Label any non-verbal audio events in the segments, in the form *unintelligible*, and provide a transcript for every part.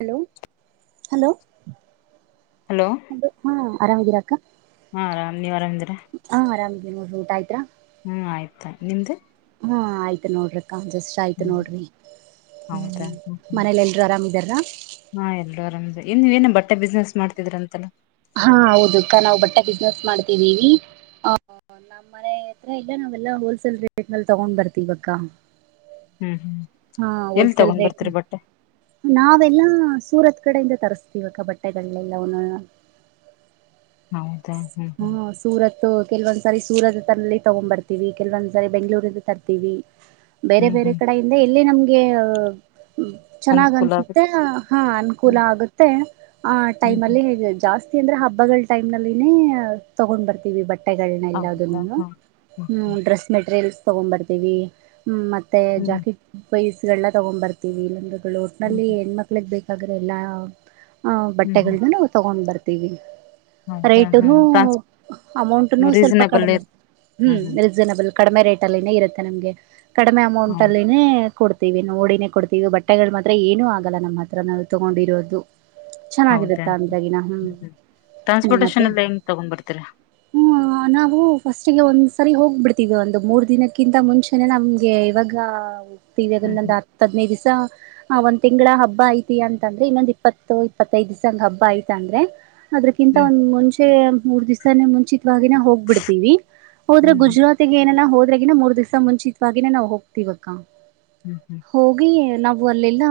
Hello. Hello hello ಹಾ ಆರಾಮಿದೀರಾ. ಹಾ ಆರಾಮ್ ನೀವ್ ಆರಾಮಿದಿರ. ನಿಮುದ್ ಊಟ ಆಯ್ತರ. ಹ್ಮ್ ಆಯ್ತಾ ಅ ನಿಮ್ದು. ಹು ಆಯ್ತು ನೋಡ್ರಿ. ಕನ್ಜಸ್ಟ್ ಆಯ್ತು ಹ್ಮ್ ನೋಡ್ರಿ ಹೌದಾ ಹ್ಮ್ ಹ್ಮ್ ಮನೇಲ್ ಎಲ್ರೂ ಆರಾಮಿದರಾ. ಇನ್ನು ಏನ ಬಟ್ಟೆ ಬಿಸ್ನೆಸ್ ಮಾಡ್ತಿದ್ರ ಅಂತೆಲ್ಲ ಹಾ ಹೌದು ಅಕ್ಕ ನಾವು ಬಟ್ಟೆ ಬಿಸ್ನೆಸ್ ಮಾಡ್ತಿದ್ದೀವಿ ಆ ನಮ್ಮ್ ಮನೆ ಹತ್ರ ಇಲ್ಲ ನಾವೆಲ್ಲ ಹೋಲ್ಸೇಲ್ ರೇಟ್ ಮಲ್ ತಗೊಂಡ್ ಬರ್ತಿೀ ಇವಕ್ಕ ಹ್ಮ್ ಹ್ಮ್ ಹಾ ಎಲ್ ಹೋಲ್ಸೆಲ್ ತಗೊಂಡ್ ರೇಟ್ ಬರ್ತೀರಿ ಬಟ್ಟೆ ನಾವೆಲ್ಲಾ ಹ ಸೂರತ್ ಕಡೆಯಿಂದ ತರಿಸಸ್ತಿವಕ್ಕ ಬಟ್ಟೆಗಲೆ ಎಲ್ಲ ಹೌದಾ ಹ್ಮ್ ಹಾ ಹ್ಮ್ ಸೂರತ್ ಕೆಲವೊಂದ್ಸಾರಿ ಸೂರತ್ ಲ್ಲಿ ತಗೊ ಬರ್ತೀವಿ ಕೆಲವೊಂದ್ಸರಿ ಬೆಂಗಳೂರಿಂದ ತರ್ತಿವಿ ಬೇರೆ ಹ್ಮ್ ಬೇರೆ ಹ್ಮ್ ಕಡೆಯಿಂದ ಇಲ್ಲಿ ನಮ್ ಹ್ ಹ್ಮ ಚೆನ್ನಾಗ್ ಅನುಕೂಲ ಆಗುತ್ತೆ ಅನ್ಸುತ್ತೆ ಹಾ ಅನುಕೂಲ ಹ್ಮ್ ಆಗುತ್ತೆ ಆ ಹ್ಮ್ ಟೈಮ್ ಹ್ಮ್ ಅಲ್ಲಿ ಹೇಗ್ ಜಾಸ್ತಿ ಅಂದ್ರೆ ಹಬ್ಬಗಳ ಟೈಮ್ ನಲ್ಲಿನೇ ತಗೊಂಡ್ ಬರ್ತೀವಿ ಬಟ್ ತಟ್ಟೆಗಳನ್ನೆಲ್ಲ ಹೌದಾ ಹಾ ಹ್ಮ್ ಡ್ರೆಸ್ ಮೆಟೀರಿಯಲ್ಸ್ ತಗೊ್ಂಬರ್ತೀವಿ ಹ್ಮ ಮತ್ತೆ ಹ್ಮ್ ಜಾಕಿಟ್ ಪೈಸ್ ಇಲ್ಲ ತಗ್ಂಬರ್ತೀವಿ ಇಲ್ ಹ್ಮ್ ಟ್ನಲ್ಲಿ ಏನ್ ಮಕ್ಳಿಗೆ ಬೇಕು ಸಗರೆಲ್ಲ ಆ್ ಹ್ಮ್ ಹ್ಮ್ ಬಟ್ಟೆಗಳನ ತಗೊಂಡ್ ಬರ್ಾರೆ ತಿಗ ಹೌದಾ ಹಾ ರೇಟನು ಟ್ರಾನ್ಸ್ ಅಮೌಂಟ್ ನು ಸ್ವಲ್ಪ ರೀಸನೇಬಲ್ ಕಡಿಮ ಇರ್ ಹ್ಮ್ ಹ್ಮ್ ಹ್ಮ ರೀಸನಬಲ್ ಕಡಿಮೆ ರೇಟ್ ಅಲ್ಲಿನೇ ಇರುತ್ತೆ ನಮ್ಗೆ ಕಡಿಮೆ ಅಮೌಂಟ್ ಹೌ ಅಲ್ಲಿನೆ ಕೊಡ್ತ ವಿ ನೋಡಿನೇ ಕೊಡ್ತೀವಿ ಬಟ್ಟೆಗಳು ಮಾತ್ರ ಏನುೂ ಆಗಲ್ಲ ನಮ್ಮ ಹತ್ರ ನಾವು ತಗೊಂಡಿರೋದು ಹೌದಾ ಚೆನ್ನಾಗಿರುತ್ತ *inaudible* ಹ್ಮ್ ಟ್ರಾನ್ಸ್ಪೋರ್ಟೇಶನ್ ನಮ್ಮತ್ರೆ ಎಲ್ಲ ಹೆಂಗ ತಗೊಂಡ್ ಬರ್ತೀರ ಗ ಒಂದ್ ಸರಿ ಹೋಗ್ಬಿಡ್ತೀವಿ ಒಂದು ಮೂರ್ ದಿನಕ್ಕಿಂತ ಮುಂಚೆನೆ ನಮ್ಗೆ ಇವಾಗ *inaudible* ಹತ್ತು ಹ್ಮ್ ಹ್ಮ್ ಹದನೈದು ದಿವಸ ಆ ಒಂದ್ ತಿಂಗಂಗಳ ಹಬ್ಬ ಐತಿ ಅಂತ ಅಂದ್ರೆ ಇನ್ನೊಂದ್ ಇಪ್ಪತ್ತು ಇಪ್ಪತ್ತೈದು ದಿವ್ಸಂಗ ಹಬ್ಬ ಐತ ಅಂದ್ರೆ ಅದಕ್ಕಿಂತ ಒಂದು ಮುಂಚೆ ಮೂರು ದಿವಸಾನೇ ಮುಂಚೆ ಹೋಗ್ಬಿಡ್ತಿವಿ ಹೋದ್ರ ಹ್ಮ್ ಹ್ಮ್ ಹ್ಮ್ ಗುರಾತಿ ಏನ ಹೋದ್ರ ಇದ್ರಗಿನ ಮೂರ್ ದಿವಸ ಮುಂಚಿತತ್ವಾಗಿನನೆ ನಾ ಹೋಗ್ತಿವಾ ಹ್ಮ್ ಹ್ಮ್ ಹೋಗಿ ನಾವು ಅಲ್ಲೆಲ್ಲಾ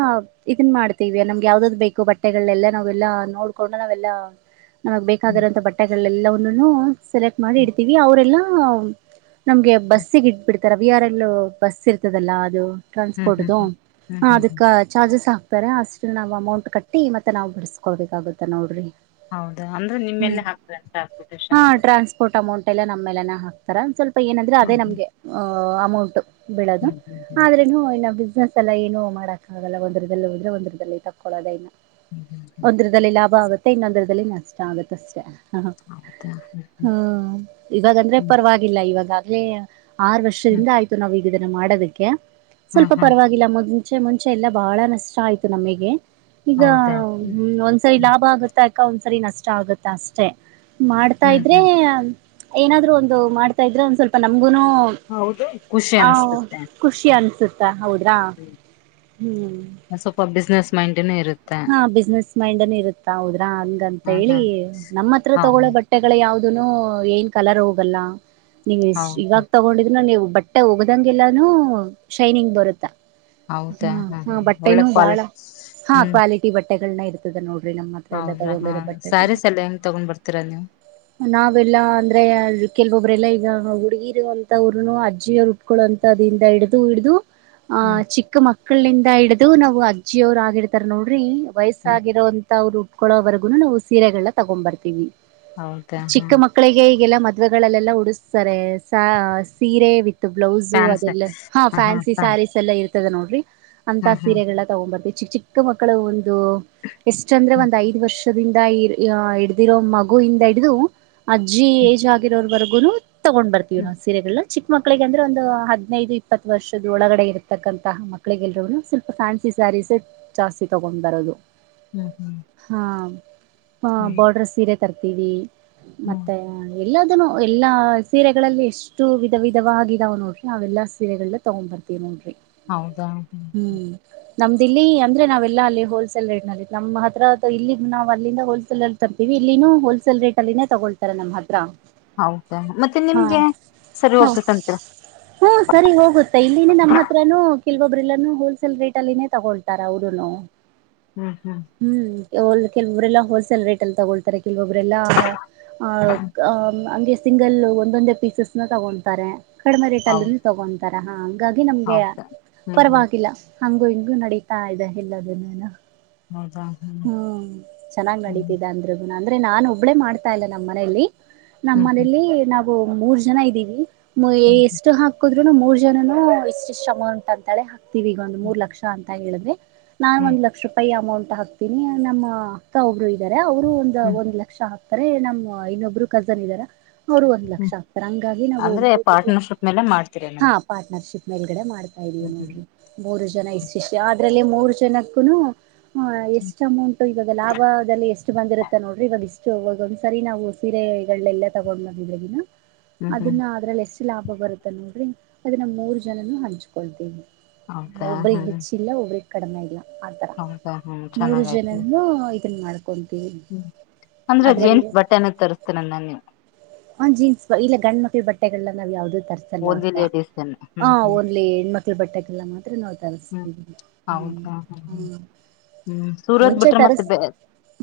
ಇದನ್ ಮಾಡ್ತೀವ್ಯಾ ನಮ್ಗೆ ಯಾವ್ದ್ದ್ ಬೇಕು ಬಟ್ಟೆಗಳೆಲ್ಲ ನಾವೆಲ್ಲಾ ನೋಡ್ಕೊಂಡು ನಾವೆಲ್ಲಾ ನಮಗ್ ಹ್ಮ್ ಬೇಕಾಗಿರೋಂತಥ ಬಟ್ಟೆಗಳಲ್ಲಿ ಲೌನುನು. ಸೆಲೆಕ್ಟ್ ಮಾಡಿ ಇಡ್ತೀವಿ ಅವ್ರೆಲ್ಲಾ. ಹ ನಮ್ಗೆ ಬಸ್ಸಿಗ್ ಇಟ್ಬಿಡ್ತಾರೆ ವಿ ಆರ್ ಎಲ್ ಬಸ್ ಇರ್ತದಲ್ಲ ಅದು. ಹ್ಮ್ ಹ್ಮ್ ಹ್ಮ್ ಟ್ರಾನ್ಸ್ಪೋರ್ಟದು ಹ್ಮ್ ಹ್ಮ್ ಹಾ ಹ್ಮ್ ಹ್ಮ್ ಅದಕ ಚಾರ್ಜಸ್ಸಾ ಬರೆ ಅಷ್ಟ ನಾವ್ ಅಮೌಂಟ್ ಕಟ್ಟಿ ಮತ್ತೆ ನಾವ್ ಬಿಡ್ಸ್ಕೊಳ್ಬೇಕಾಗುತ್ತಾ ನೋಡ್ರಿ. ಹೌದ ಅಂದ್ರೆ ನಿಮ್ಮೆಲ್ಲೇ ಹಾಕ್ತ ಟ್ರಾನ್ಸ್ಪೋರ್ಟೇಶನ್ದು. ಟೆಲ್ಲ ನಮ್ಮೆಲ್ಲಾ ಹಾಕ್ತಾರ್ ಒಂಸ್ವಲ್ಪ್ ಏನಂದ್ರೆ ಅದೇ ಹ್ಮ್ ನಮ್ಗೆ ಹ. ಆ ಅಮೌಂಟು. ಬೆಳೋದು ಹ್ಮ್ ಹ್ಮ್ ಆದ್ರೆನು ಇನ್ನ ಬಿಸ್ನೆಸ್ ಸಲ ಏನು ಮಾಡಕಾಗಲ್ಲ ಒಂದ್ರದಲ್ಲಿ ಹೋದ್ರೆ ಒಂದ್ರದಲ್ಲಿ ತಕ್ಕೊಳೋದೇನ. ಒಂದ್ರದಲ್ಲಿ ಲಾಭ ಆಗುತ್ ತ್ತೆ ಇನ್ನೊಂದರದಲ್ಲಿ ನಷ್ಟ ಆಗುತ್ತಷ್ಟೆ. ಹಾ ಹ್ಮ್ ಹ್ಮ ಇವಾಗಂದ್ರೆ ಹ್ಮ್ ಹ್ಮ್ ಪರವಾಗಿಲ್ಲ ಇವಾಗ *unintelligible* ಆರು ಹ್ಮ್ ಹ್ಮ್ ಹೌದಾ ಹ್ಮ್ ಹ್ಮ್ ಹ್ಮ್ ಹ್ಮ್ ವರ್ಷದಿಂದ ಆಯ್ತು ನಾವೀ ಇದನ್ನ ಮಾಡೋದಿಕ್ಕೆ. ಹಾ ಸ್ವಲ್ಪ ಹಾ ಪರವಾಗಿಲ್ಲ ಮೊದ್ ಮುಂಚೆ ಮುಂಚೆ ಎಲ್ಲಾ ಬಹಳ ನಷ್ಟಾ ಆಯಿತು ನಮಿಗೆ ಈಗ ಹೌದಾ ಹ್ಮ್ ಹ್ಮ ಒಂದ್ ಸೈಡ್ ಹ್ಮ್ ಲಾಭ ಆಗು ಅದಕ ಒಂದ್ಸರಿ ನಷ್ಟಾ ಆಗುತ್ತಾ ಅಷ್ಟೆ. ಮಾಡ್ತಾ ಹ್ಮ್ ಇದ್ರೆ ಹ್ಮ್ ಆನ್ ಏನಾದ್ರು ಒಂದು ಮಾಡ್ತಾ ಇದ್ರೆ ಒಂದ್ ಸ್ವಲ್ಪ ನಮ್ ಇವನು ಹೌದು ಖುಷಿ ಆ ಅನ್ಸತುತ್ತೆ ಖುಷಿ ಹ್ಮ್ ಅನ್ಸುತ್ತಾ ಹೌದ್ರಾ ಹ್ಮ್ ಹ್ಮ್ ಮಂಡೆನೆ ಇರೋ ಹಾ ಬಿಸ್ನೆಸ್ ಮೈಂಡ್ನೆ ಇರುತ್ತ. ಹೌದ ಹಂಗಂತ ಹ್ಮ್ ಹೇಳಿ ಹ್ಮ್ ನಮ್ಮ ಹತ್ರ ಹೌದು ತಗೊಳೋ ಬಟ್ಟೆಗಳು ಯಾವ್ದ ಇದನು ಏನ್ ಕಲರ್ ಹೋಗಲ್ಲ ನೀವು ಎಷ್ಟ್ ಹೌದು ಇವಾಗ ತಗೊಂಡಿದ್ರ ನೀವು ಬಟ್ಟೆ ಒಗ್ದಂಗಗೆಲ್ಲಾನು ಶೈನಿಂಗ್ ಬರುತೆ. ಹೌದಾ ಹಾ ಹಾ ಒಳ್ಳೆ ಬಾಳ ಕ್ವಾಲಿಟಿ ಹಾ ಹ್ಮ್ ಕ್ವಾಲಿಟಿ ಬಟ್ಟೆಗಳನ್ನ ಇಡ್ತದ ನೋಡು. ನಮ್ಹತ್ರ ಎಲ್ಲಾ ಹೌದ್ರಾ ಹಾ ತಗೊಂಡಿರೋ ಬಟ್ಟೆಗಳು ಸ್ಯಾರೀಸ್ ಎಲ್ಲ ಹೆಂಗ್ ತಗೊಂಡ್ ಬರ್ತೀರಾ ನೀವು ನಾವೆಲ್ಲಾ ಅಂದ್ರೆ ಕೆಲವೊಬ್ಬರಲ್ಲ ಈಗ ಹುಡುಗಿರುಂತವರುನು ಅಜ್ಜಿಯವರು ಉಟ್ಕೊಳ್ಳೋಂತದಿಂದ ಹಿಡಿದು ಹಿಡಿದು ಆ ಹ್ಮ್ ಚಿಕ್ಕ ಮಕ್ಕ ಮಕ್ಕಳಿಂದ ಹಿಡದು ನಾವು ಅಜ್ಜಿಯ ಅವ್ರು ಆಗೀರ್ ತರ ನೋಡ್ರಿ ಹ್ಮ್ ವಯಸ್ಸಾಗಿರುವಂತ ಅವ್ರು. ಕೊಳ್ಳೋವರೆಗುನು ನಾವು ಸೀರೆಗಳನ್ನ ತಗೊ ಬರ್ತೀವಿ ಹೌದಾ ಹಾ ಚಿಕ್ಕ ಮಕ್ಕಳಿಗೆ ಎಲ್ಲ ಮದ್ವೆಗಳಲ್ಲೆಲ್ಲ ಉಡಿಸ್ತಾರೆ ಸಾ ಸೀರೆ ವಿ ಬ್ಲೌಸು ಫ್ಯಾನ್ಸ್ ಅದೆಲ್ಲ ಹಾ ಫ್ಯಾನ್ಸಿ ಸ್ಯಾರೀಸ್ ಎಲ್ಲ ಇ ತದ ನೋಡ್ರಿ ಅಂತ ಹಾ ಹಾ ಸೀರೆಗೆಳ ತಗೊ ಬರ್ತಿವ್ ಚಿಕ್ ಚಿಕ್ ತು ಮಕ್ಕಳು ಒನ್ ದು ಎಷ್ಟ ಅಂದ್ರೆ ಹ್ಮ್ ಒಂದ್ ಐದ್ ವರ್ಷ ದಿಂದ ಹಿಡ್ದಿರೋ ಮಗು ಇಂದ ಹಿಡಿದು ಅಜ್ಜಿ ಹ್ಮ್ ಏಜ್ ಆಗಿರೋರು ವರ್ಗು ಗುರು ತಗೊಂಡ್ ಬರ್ತೀವಿ ಹ್ಮ್ ನಾವು ಸೀರೆಗಳ ಚಿಕ್ಕ ಮಕ್ಕಳಿಗೆ ಅಂದ್ರೆ ಒಂದು ಹದಿನೈದು ಇಪ್ಪತ್ತು ವರ್ಷದ ಒಳಗಡೆ ಇರತಕ್ಕಂತಹ ಮಕ್ಕಳಿಗೆಲ್ರೂನು ಸ್ವಲ್ಪ ಫ್ಯಾನ್ಸಿ ಸ್ಯಾರೀಸ್ ಜಾಸ್ತಿ ತಗೊಂಡ್ ಬರೋದು ಹ್ಮ್ ಹ್ಮ್ ಹಾ ಹ್ಮ್ ಬೋರ್ಡರ್ ಸೀರೆ ತರ್ತೀವಿ ಹ್ಮ್ ಮತ್ತೆ ಲೆ ಎಲ್ಲದನು ಎಲ್ಲಾ ಸೀರೆಗಳಲ್ಲಿ ಎಷ್ಟು ವಿಧ ವಿಧವಾಗಿದಾವೆ ನೋಡ್ರಿ ಅವೆಲ್ಲಾ ಸೀರೆಗಳಲ್ಲ ತಗೊಂಡ್ ಬರ್ತೀವಿ ನೋಡ್ರಿ ಹೌದಾ ಹ್ಮ್ ಹ್ಮ್ ನಮ್ದಿಲ್ಲಿ ಅಂದ್ರೆ ನಾವೆಲ್ಲ ಅಲ್ಲಿ ಹೋಲ್ಸೇಲ್ ರೇಟ್ ನಲ್ಲಿ ನಮ್ಮ ಹತ್ರ ಇಲ್ಲಿ ನಾವು ಅಲ್ಲಿಂದ ಹೋಲ್ಸೇಲ್ ಅಲ್ಲಿ ತರ್ತೀವಿ ಇಲ್ಲಿನೂ ಹೋಲ್ಸೇಲ್ ರೇಟ್ ಅಲ್ಲಿನೆ ತಗೊಳ್ತಾರೆ ನಮ್ಮ್ ಹತ್ರ ಹೌದಾ ಮತ್ತೆ ಹಾ ನಿಮ್ಗೆ ಸರಿ ಹೋಗ್ತ ತಂತ್ರ ಹ್ಮ ಸರಿ ಹೋಗುತ್ ತ ಇಲ್ಲಿನಿ ನಮ್ಮ ಹತ್ರನು ಕೆಲವೊಬ್ಬರನ್ನೆಲ್ಲ ಹೋಲ್ಸೇಲ್ ರೇಟ್ ಅಲ್ಲಿನ ತಗೊಳಿ ತರ ಅವ್ರುನು ಹ್ಮ್ ಹ್ಮ್ ಲ್ ಕೆಲವರೆಲ್ಲ ಹೋಲ್ಸೇಲ್ ರೇಟ್ ಅಲ್ಲಿ ತಗಳ್ತಾರೆ ಕೆಲವೊಬ್ಬರೆಲ್ಲ ಹ್ಮ್ ಸಿಂಗಲ್ ಒಂದೊಂದೇ ಪೀಸಸ್ ನ ತಗೊತಾರೆ ಕಡಿಮೆ ಹೌದ ರೇಟಲ್ಲಿ ತಗೋಂತಾರೆ ತರಹಂ ಹಾಗಾಗಿ ನಮ್ಗೆ ಹೌದಾ ಹ್ಮ್ ಹ್ಮ್ ಪರವಾಗಿಲ್ಲ ಹಂಗು ಹಿಂಗು ನಡೀ ತಾ ಇದೆ ಇಲ್ಲದ ನಾನ ಹ್ಮ್ ಚೆನ್ನಾಗ್ ಹ್ಮ್ ನಡೆತಿದೆ ಅಂದ್ರೆ ಅಂದ್ರೆ ನಾನ್ ಒಬ್ಬಳೆ ಮಾಡ್ತಾ ಇಲ್ಲ ನಮ್ಮ ಮನೆಯಲ್ಲಿ ನಮ್ಮ ಹ್ಮ್ ಹ್ಮ್ ಮನೇಲಿ ನಾವ ಮೂರ್ ಜನ ಇದ್ದೀವಿ ಹ್ಮ್ ಎಷ್ಟು ಹಾಕುದು ಇ ಮೂರ್ ಜನನು ಇಷ್ಟ ಇಷ್ಟ್ ಅಮೌಂಟ್ ಅಂತಳೆ ಹ ೀ ಈಗ ಒಂದು ಹ್ಮ್ ಮೂರು ಲಕ್ಷ ಅಂತ ಐ ಹೇಳಿದ್ರೆ ನಾನನ್ ಹ್ಮ್ ಒಂದು ಲಕ್ಷ ರೂಪಾಯಿ ಅಮೌಂಟ್ ಹಾಕ್ತಿನನಿ ನಮ್ಮತ ಒಬ್ರು ಾರೆ ಅವರು ಒಂದ ಹ್ಮ್ ಒಂದ್ ಲಕ್ಷ ಹಾಾರೆ ಅರೆ ನಮ್ಮ್ ಇನ್ನೊಬ್ರು ಕಜನ್ ಇದಾರ ಅವರು ಒಂದ್ ಲಕ್ಷ ಹ್ಮ್ ಆಗ್ತಾರೆ ಹಂಗಾಗಿ ನಾವು ಅಂದ್ರೆ ಪಾರ್ಟ್ನರ್ಶಿಪ್ ಮೇಲೆ ಮಾಡ್ತೀರಾ ಹಾ ನಮ್ಗೆ ಪಾರ್ಟ್ನರ್ಶಿಪ್ ಮೇಳಗಡೆ ಮಾಡ್ ಆಯ ಹ್ಮ್ ಹ್ಮ್ ನ ಮೂರ ಜನಾಯಿಸಿ ಷ ಅದ್ರಲ್ಲೇ ಮೂರು ಜನಕ್ಕನೂ ಹಾ ಎಷ್ಟು ಅಮೌಂಟ್ ಇವಾಗ ಲಾಭದಲ್ಲಿ ಎಷ್ಟು ಬಂದಿರುತ್ತೆ ನೋಡ್ರಿ ಇವಾಗ ಇಷ್ಟು ಇವಾಗ ಒಂದ್ಸರಿ ನಾವು ಸೀರೆಗಳೆಲ್ಲ ತಗೊಂಡ್ಿದ್ರ ಹ್ಮ್ ಹ್ಮ್ ಅದನ್ನ ಅದ್ರಲ್ಲಿ ಎಷ್ಟ ಲಾಭ ಬರುತ್ತೆ ನೋಡ್ರಿ ಅದನ್ನು ಮೂರು ಜನನು ಹಂಚ್ಕೊಳ್ತೀವಿ ಹೌದಾ ಹ್ಮ ಇಲ್ಲ ಒಬ್ರ ಕಡಿಮೆ ಇಲ್ಲ ಆತರ ಮೂರು ಜನನು ಮಾಡು ಹ್ಮ ಅಂದ್ರೆ ಜೆಂಟ್ಸ್ ಬಟ್ಟೆನ ತರಿಸ್ತೇನ ಎನ್ ನೀವು ಹಾ ಜೀನ್ಸ್ ಇಲ್ಲ ಗಂಡ ಮಕ್ಳ ಬಟ್ಟೆಗಳನ್ನ ನಾವ್ ಯಾವ್ದ ತರಸಲ್ಲ ಓನ್ಲಿ ಅಕ್ಕಾ ಲೇಡೀಸ್ ಅನ್ನ ಹಾ ಹ್ಮ್ ಹ್ಮ್ ಓನ್ಲಿ ಹೆಣ್ಮಕ್ಳ ಬಟ್ಟೆಗಳನಾ ಮಾತ್ರ ನಾವು ಹ್ಮ್ ತರಸ್ತಿದ್ವಿ ಹಾ ಹೌದಾ ಹ್ಮ್ ಹೂ ಹ್ಮ್ ಹ್ಮ್ ಸೂರತ್ ಮುಂಚೆ ಬಿಟ್ರೆ ಮತ್ತೆ ತರಸ ಬೆ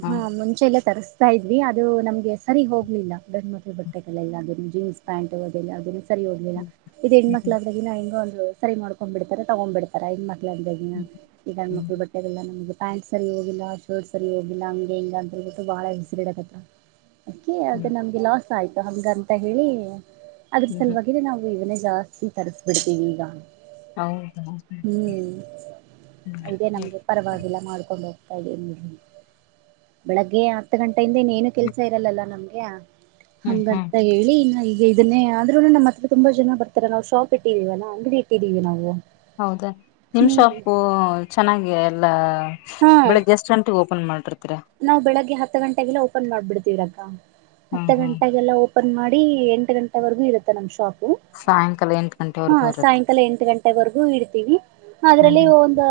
ಹ್ಮ್ ಮುಂಚೆ ಎಲ್ಲಾ ತರಸ್ತಾ ಇದ್ವಿ ಅದು ನಮಗೆ ಸರಿ ಹೋಗ್ಲಿಲ್ಲ ಧನ್ಮ ಬಟ್ಟೆ ಗಳೆಲ್ಲಾ ಜೀನ್ಸ್ ಪ್ಯಾಂಟ್ ಅದೆಲ್ಲಾ ಸರಿ ಹೋಗಲಿಲ್ಲ ಹ್ಮ್ ಇದು ಹ್ಮ್ ಹೆಣ್ಮಕ್ಳ ಹ್ಮ್ ಆದಾಗಿ ಹೆಂಗೋ ಸರಿ ಮಾಡ್ಕೊಂಡ್ ಬಿಡ್ತಾರೆ ತಗೊಂಡ್ ಬಿಡ್ತಾರೆ ತಂಡಾಗಿನಾ ಹ್ಮ್ ಈ ಗಂಡ ಹ್ಮ್ ಮಕ್ಕಳ ಬಟ್ಟೆೆಗೆಲ್ಲ ನಮ್ಗೆ ಪ್ಯಾಂಟ್ ಸರಿ ಹೋಗಿಲ್ಲ ಶರ್ಟ್ ಸರಿ ಹೋಗಿಲ್ಲ ಹಗೆ ಹಿಂಗಗೆ ಅಂತೇಳ್ಬಿಟ್ಟು ಭಾಳ ಹೆಸರಿಡಕತ್ತರಾ ಅದಕೆ ಹ್ಮ್ ಅದು ನಮಗೆ ಲಾಸ್. ಆಯ್ತು ಹಂಗ ಅಂತ ಹೇಳಿ ಅದ್ರ ಹ್ಮ್ ಹ್ಮ್ ಸಲುವಾಗಿನ ನಾವು ಇನ ಜಾಸ್ತಿ ತರಿಸ್ಬಿಡ್ತೀವಿ ಈಗ ಹೌದಾ ಹ್ಮ್ ಹ್ಮ್ ಇದೇ ನಮ್ಗೆ ಹ್ಮ್ ಪರವಾಗಿಲ್ಲ ಮಾಡ್ಕೊಂಡ ಹೋಗು ಹೂ ಬೆಳಗ್ಗೆ ಹತ್ತು ಗಂಟೆ ಇಂದ ಇನ್ನೇನು ಕೆಲಸ ಇರಲಲ್ಲ ನಮಗೆ ಯಾ ಹ್ಮ್ ಹ್ಮ್ ಹಂಗಂತ ಹೇಳಿ ಇನ್ನ ಈಗ ಇದನ್ನೇ ಆದ್ರೂ ನಮ್ಮ ಹತ್ರ ತುಂಬಾ ಜನ ಬರ್ತಾರೆ ನಾವು ಶಾಪ್ ಇಟ್ಟಿದೀವಲ್ಲ ಅಂಗಡಿ ಇಟ್ಟಿದೀವಿ ನಾವು ಹೌದಾ ನಿಮ್ ಹ್ಮ್ ಶಾಪು ಚೆನ್ನಾಗೆ ಲಾ ಹಾ ಬೆಳಿಗ್ ಎಷ್ಟು ಗಂಟೆಗೆ ಓಪನ್ ಮಾಡ ನಾವು ಬೆಳಿಗ್ಗೆ ಹತ್ತು ಗಂಟೆಗೆಲ್ಲ ಓಪನ ಮಾಡ್ಬಿಡ್ತೀರಕ್ಕ ಹ್ಮ್ ಹತ್ತು ಹ್ಮ್ ಗಂಟೆಗೆೆಲ್ಲ ಓಪನ್ ಓಪನ್ ಮಾಡಿ ಎಂಟು ಗಂಟೆವರೆಗೂ ಇರುತ್ತೆ ನಮ್ಮ ಶಾಪ್ ಪು ಸಾಯಂಕಾಲ ಎಂಟು ಹಾ ಗಂಟೆವರೆಗೂ ಇರುತ್ತೆ ಸಾಯಂಕಾಲ ಎಂಟು ಗಂಟೆವರೆಗು ಇರ ತೀವಿ ಹ್ಮ್ ಅದ್ರಲ್ಲಿ ಒಂದು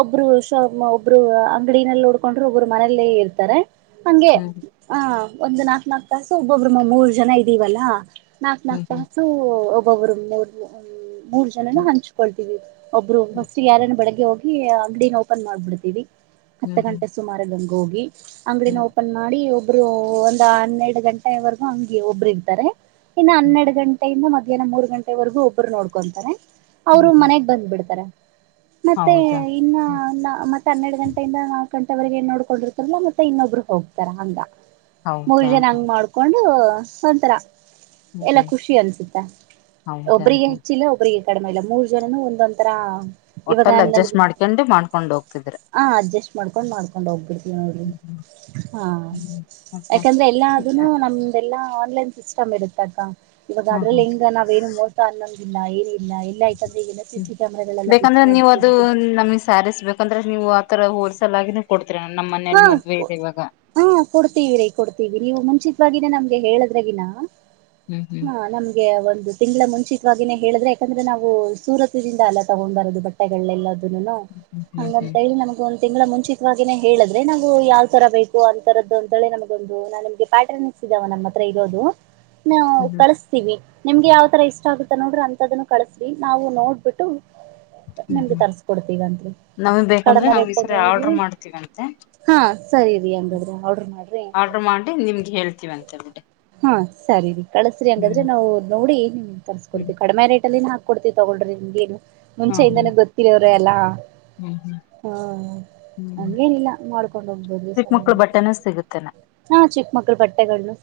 ಒಬ್ರು ಶ ಒಬ್ಬರು ಅಂಗಡಿನಲ್ಲಿ ನೋಡ್ಕೊಂಡ್ರೂ ಒಬ್ರು ಮನೆಯಲ್ಲಿ ಇರ್ತಾರೆ ಹಂಗೆ ಹ್ಮ್ ಹಾ ಒಂದು ನಾಕ ನಾಕು ತಾಸು ಒಬ್ಬೊಬ್ಬರು ಮೂರ್ ಜನ ಇದೀವಲ್ಲಾ ನಾಕ್ ನಾಕ್ ಹ್ಮ್ ಹ್ಮ್ ತಾಸು ಒಬ್ರು ಒಬ್ಬರು ಮೂರ್ ಮೂರ್ ಮೂರ್ ಜನನು ಹ್ಮ್ ಹಂಚ್ಕೊಳ್ತೀವಿ ಒಬ್ಬರು ಫಸ್ಟ್ ಯಾರನ್ ಬೆಳಿಗ್ಗೆ ಹೋಗಿ ಅಂಗಡಿನ ಓಪನ್ ಮಾಡ್ಬಿಡ್ತೀವಿ ಹ್ಮ್ ಹೊರಗ ಹಂಗ ಹೋಗಿ ಅಂಗಡಿನ ಹ್ಮ್ ಓಪನ್ ಮಾಡಿ ಒ ಒಬ್ರು ಒಂದ್ ಹನ್ನೆರಡು ಗಂಟೆವರೆಗೂ ಅಂಗೆ ಒಬ್ರು ಇರ್ತಾರೆ ಇನ ಹ್ಮ್ ಹನ್ನೆರಡು ಗಂಟೆಯಿಂದ ಮ ಮಧ್ಯಾಹ್ನ ಮೂರು ಗಂಟೆವರೆಗೂ ಒಬ್ರು ನೋಡ್ಕೊಂತಾರೆ ಅವರು ಹ್ಮ್ ಹ್ಮ್ ಮನೆಗ್ ಬಂದ್ ಬಿಡ್ತಾರೆ ಮತ್ತೆ ಹೌದಾ ಇನ್ನ ಹ್ಮ್ ಮತ್ತ ಹನ್ನೆರಡು ಗಂಟೆಯಿಂದ ನಾ ಗಂಟವರೆಗ ನ್ ನೋಡ್ಕೊಂಡಿರ್ತಾರಲ್ಲ ಮತ್ತೆ ಇನ್ನೊಬ್ಬರು ಹೋಗ್ತಾರ ಹಂಗ್ ಮೂರ್ ಹೌದಾ ಜನ ಹಂಗ್ ಹ್ಮ್ ಮಾಡ್ಕೊಂಡು ಬಸ್ ಒಂತರ ಹ್ಮ್ ಏನೋ ಹ್ಮ್ ಖುಷಿ ಅನ್ಸುತ್ತ ಹೌದಾ ಒಬ್ಬ್ರಿಗೆ ಹ್ಮ್ ಹೆಚ್ಚಿಲ್ಲ ಒಬ್ಬ್ರಿಗೆ ಕಡಿಮೆ ಇಲ್ಲಾ ಮೂರ್ ಜನನು ಒಂದೊಂತರ ಇವಾಗ ಒಟ್ಟಲ್ ನನ್ಗೆ ಅಡ್ಜಸ್ಟ್ ಮಾಡ್ಕೊಂಡು ಮಾಡ್ಕೊಂಡ್ ಹೋಗ್ತಿದ್ರ ಕೂತ್ಕೊಂಡ ಮಾಡಕೊಂಡ ಹೋಗ್ಬಿಡ್ವಿ ನಾವ್ ಇಲಿಂದ ಹ್ಮ್ ಹ್ಮ್ ಹ ಹ್ಮ್ ಮತ್ತೆ ಯಾಕಂದ್ರೆ ಎಲ್ಲಾದುನು ನಮ್ದ ಎಲ್ಲಾ ಆನ್ಲೈನ್ ಸಿಸ್ಟಮ್ ಇರುತಕ್ಕ ಇವಾಗ ಹ್ಮ್ ಅದ್ರಲ್ ಹ್ಮ್ ಹೆಂಗ್ ನಾವ್ ಏನ ಮೋಸ ಅನಲ್ ಇಲ್ಲ ಏನಿಲ್ಲ ಎಲ್ ಆಯ್ ಹ್ಮ ಬೇಕಂದ್ರೆ ನೀವು ಅದು ಮಾಡ್ಬಿಟ್ಟಿರ್ತಾರೆ ನಮ್ಗ್ ಸ್ಯಾರೀಸ್ ಬೇಕಂದ್ರೆ ನೀವು ಆತರ ಹೊಲ್ ಸೆಲ್ ಆಗೀನು ಕೋಡ್ ಹಾ ಹ ಕೊಡ್ತೀವ್ ರೀ ಕೊಡ್ತೀವಿ ನೀವು ಮುಂಚಿತ್ವಾಗಿ ಇನ ನಮ್ಗೆ ಹೇಳಿದ್ರಗಿನ. ಹ್ಮ್ ಹ್ಮ್ ಹಾ ನಮ್ಗೆ ಒಂದ್ ಇದು ತಿಂಗ್ಳ ಮುಂಚಿತ್ವಾಗಿನೇ ಹೇಳಿದ್ರೆ ಯಾಕಂದ್ರೆ ನಾವು ಸೂರತದಿಂದ ಅಲ್ಲ ತಗೊಂಡ್ಬಾರದು ಬಟ್ಟೆಗಳೆಲ್ನೆಲ್ಲದ್ ನೆಲ್ಲ ಹ್ಮ್ ಹ್ಮ್ ಹಂಗಂತ ಹ್ಮ್ ಹೇಳಿ ನನಿಗ್ ಒಂದ್ ತಿಂಗ್ಳ ಮುಂಚಿತ್ವಾಗಿನೆ. ಹೇಳಿದ್ರೆ ನಾವು ಯಾವ್ ತರ ಬೇಕು ಅಂತರದ್ದು ಅಂತೇಳೆ ನಮಗೊಂದು ನ ನಮಗೆ ಪ್ಯಾಟರ್ನ್ ಇಸ್ ಇದಾವ ನಮ್ಮ ಹತ್ರ ಇರೋದು. ನಾವ್ ಹ್ಮ್ ಕಳುಸ್ತೀವಿ. ನಿಮ್ಗೆ ಯಾವ್ ತರ ಇಷ್ಟ ಆಗುತ್ತಾ ನೋಡ್ರಿ ಅಂತದನ್ನ ಕಳುಸ್ರಿ ನಾವು ನೋಡ್ಬುಟ್ಟು. ಹ್ಮ್ ಹ್ಮ ನಮ್ಗ್ ಬೇಕಂದ್ರೆ ಕಡಿಮೆ ನಾವ್ ಈ ಸರಿ ರೇಟಲ್ಲಿ ಅಡ್ರು ಮಾಡ್ತೀವಂ ಹಾ. ಸರಿ ರೀ ಹಂಗಾದ್ರ ಅಡ್ರ. ಆರ್ಡ್ರ ಮಾಡಿ ನಿಮ್ಗ ಹೇಳ್ತೀವಂತ್. ತೆ ಬುಡ್ಡೆ. ಹಾ ಸರಿ ರಿ ಕಳುಸ್ರಿ ಹಾಗಂಗಾದ್ರೆ ನಾವು ನೋಡಿ ನಿಮ್ಗ್ ಹ್ಮ್ ತರ್ಸ್ಕೊಡ್ತಿವಿ ಕಡ್ಮೆ ರೇಟಲಿನ ಹಾಕ್ ಕೊಡ್ತಿವ್ ತಗೋಳ್ರಿ ನಿಮ್ಗ್ ಏನು. ಹ್ಮ್ ಮುಂಚೆಯಿಂದನೆ ಗೊತ್ತಿರೋರ್ ರೆ ಅಲ್ಲ. ಹ್ಮ್ ಹ್ಮ್ ಹಾ ಹ್ಮ್ ಹ್ಮ್ ಹಂಗೆನಿಲ್ಲ ಮಾಡ್ಕೊಂಡ್ ಹೋಗ್ಬೋದು ಚಿಕ್ಕ ಸಲ ಮಕ್ಳ ಬಟ್ಟೆನೂ ಸಿಗುತ್ತೇನೆ ಹಾ ಚಿಕ್ಕ ಮಕ್ಳ ಬಟ್ಟೆಗಳ್ನು.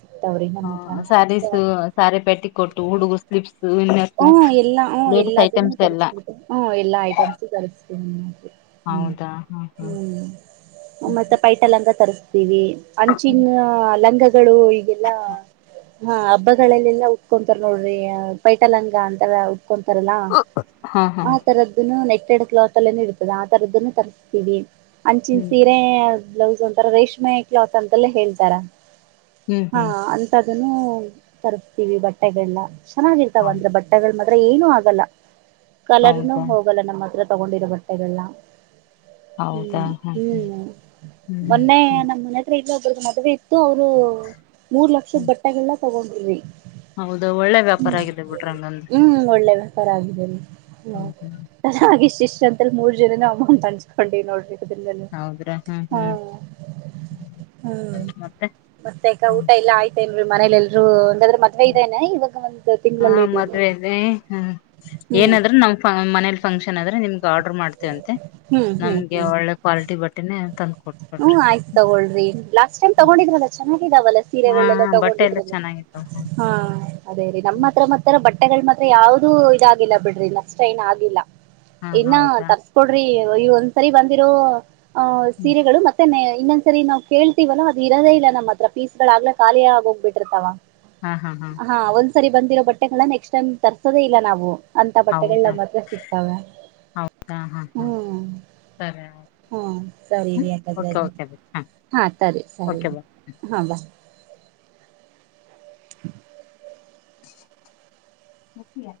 ಹ ಸ್ಯಾರೀಸು ಸಾರಿ ಪೆಟ್ಟಿ ಕೊಟ್ಟು ಹುಡ್ಗುರ್ ಸ್ಲೀಪ್ಸ್ ಹು ಎಲ್ಲಾ ಹು ಎಲ್ಲದನ್ನೂ ಐಟಮ್ಸ್ ಎಲ್ಲ ತರುಸ್ಬೊದು ಹು ಎಲ್ಲಾ ಐಟಮ್ಸು ತರಸ್ *unintelligible* ಹ್ಮ ಹೌದಾ ಹಾ ಹ್ಮ್ ಮತ್ತೆ ಪೈಸ ಲಂಗ ತರಿಸಸ್ತೀವಿ ಅಂಚಿನ ಲಂಗಕ್ ಗಳು ಈಗೆಲ್ಲ. ಹಾ ಹಬ್ಬಗಳಲ್ಲೆಲ್ಲ ಉಟ್ಕೊಂತರ್ ನೋಡ್ರಿ ಅ. ಪೈಟ ಲಂಗ ಅಂತರ ಉ ಹಕೊಂತಾರಲ್ಲ ಹಾ ಹಾ ಹಾ ಆ ತರದುನು ನೆಕ್ ಕೆಡ್ ಕ್ಲಾತೆಲೆನು ಇರ್ತದ ಆ ತರದನ್ನೂ ತರ್ಸ್ತೀವಿ. ಅಂಚಿನ್ ಹ್ಮ್ ಸೀರೆ ಅ ಬ್ಲೌಸ್ ಒಂತರ ರೇಷ್ಮೆ ಕ್ಲಾತ್ ಅಂತೆಲ್ಲೇ ಹೇಳ್ತಾರ. ಹ್ಮ್ ಹಾ ಹ್ಮ್ ಅಂತ ಗನ್ನು ತರಿಸ್ತಿವಿ ಬಟ್ಟೆಗಳ್ನ ಚೆನ ತವ್ ಹೌ ಅಂದ್ರೆ ಬಟ್ಟೆಗಳ್ ಮ ಅತ್ರ ಏನು ಆಗಲ್ಲ. ಕಲರ್ನು ಹೌದಾ ಹೋಗಲ್ಲ ನಮ್ ಹತ್ರ. ತಗೊಂಡಿರೊ ಬಟ್ಟೆಗಳ್ನ. ಹೌದಾ ಹ್ಮ್ ಹಾ ಹಾ ಹ್ಮ್ ಹ್ಮ್ ಮೊನ್ನೆ ಹ್ಮ್ ನಮ್ಮ್ ಮನೆ ಹತ್ರ ಇಲ್ಲೊಬ್ ಇವ್ರು ಮದ್ವೆ ಇತ್ತು ಅವ್ರು. ಮೂರ್ ಲಕ್ಷದ್ ಬಟ್ಟೆಗಳ್ನ. ತಗೊಂಡ್ವಿ ಹೌದ ಒಳ್ಳೆ ವ್ಯಾಪಾರ ಆಗಿದೆ ಬಿಡ್ ಹ್ಮ್ ಒಳ್ಳೆ ವ್ಯಾಪಾರ ಆಗಿದ್ದೇರಿ ಹ್ಮ. ಹ್ಮ್ ಹ್ಮ್ *unintelligible* ಇಷ್ಟ್ ಇಷ್ಟ್ ಅಂತೆಳಿ ಮೂರ್ ಜನನು ಅಮೌಂಟ್ ಹಂಚ್ ಕೊಂಡ್ರಿ ನೋಡ್ರಿ. *unintelligible* ಹೌದ್ರಾ ಹ್ಮ್ ಹ್ಮ ಹ್ಮ್ ಹ್ಮ್ ಮತ್ತೆ ಮತ್ತೆ ಅಕ್ಕ ಊಟ ಎಲ್ಲ ಆಯ್ತ ಎಲ್ ರು ಮನೇಲ್ ಎಲ್ರು. ಹಂಗಂದ್ರೆ ಮದ್ವೆ ಇದೇನೆ ಇವಾಗ ಒಂದು. ಹಾ ಮದ್ವೆ ಇದೆ ಹ್ಮ ಹ್ಮ್ ಏನಾದ್ರೂ ನಮ್ ಮನೇಲಿ ಫಂಕ್ಷನ್. ಅಂದ್ರೆ ನಿಮ್ ಗಾ ಆರ್ಡರ್ ಮಾಡ್ತೇವಂತೆ ಹ್ಮ್ ಹ್ಮ್ ನಮ್ಗೆ ಹ್ಮ್ ಒಳ್ಳೆ ಕ್ವಾಲಿಟಿ ಬಟ್ಟೆನೆ ತಂ ಹ್ಮ್ ಆಯ್ತ ತಗೋಳ್ರಿ ಲಾಸ್ಟ್ ಟೈಮ್ ತಗೊಂಡಿದ್ರಲ್ಲ ಚೆನ್ನಗ್ ಇದಾವಲ್ಲ ಹಾ ಹಾ ಸೀರೆಗಳೆಲ್ನೆಲ್ಲ ಬಟ್ಟೆ ಎಲ್ಲ ತಗೊಂಡಿದ್ರಲ್ಲ ಚೆನ್ನಾಗಿತ್ತು ಹ ಅದೇ ರೀ ನಮ್ ಹತ್ರ ಮಾತ್ರ ಬಟ್ ಬಟ್ಟೆಗಳ್ ಮಾತ್ರ ಯಾವ್ದು ಇದಾಗಿಲ್ಲ ಬಿಡ್ರಿ ನಷ್ಟ ಏನ್ ಆಗಿಲ್ಲ. ಹಾ ಇನ್ನ ಹೌದಾ ತರ್ಸ್ಕೊಡ್ರಿ. ಓ ಈ ಒಂದ್ಸರಿ ಬಂದಿರೋ. ಹ ಸೀರೆ. ದನೆ ಇನ್ನೊಂದ್ಸರಿ ನಾವ್ ಕೇಳ್ತಿವಲ್ಲ ಅದ್ ಇರದೇ ಇಲ್ಲ ನಮ್ಮ ಹತ್ರ ಪೀಸ್ಗಳ ಆಗ್ಲೇ ಖಾಲಿ ಆಗ್ ಹೋಗ್ಬಿಟಿರ್ತಾವ. ಹಾ ಹಾ ಹಾ. ಸರಿ ಬಂದಿರೋ ಬಟ್ಟೆಗಳನ್ನ ನೆಕ್ಸ್ಟ್ ಟೈಮ್ ತರ್ಸೊದೇ ಇಲ್ಲ ನಾವು. ಅಂತ ಬಟ್ಟೆಗಳಲ್ ಹೌದಾ ನಮ್ ಹತ್ರ ಸಿಗ್ತಾವ ಹೌದಾ ಹಾ ಹಾ ಹ್ಮ್ ಸರಿ ಹ್ಮ ಸರಿ ಓಕೆ ಇರಿ. ಓಕೆ ಬಾಯ್ ಹಾ ಸರಿ ಸರಿ ಓಕೆ ಹಾ ಬ. *unintelligible* ಒಪ್ಪಿಯ.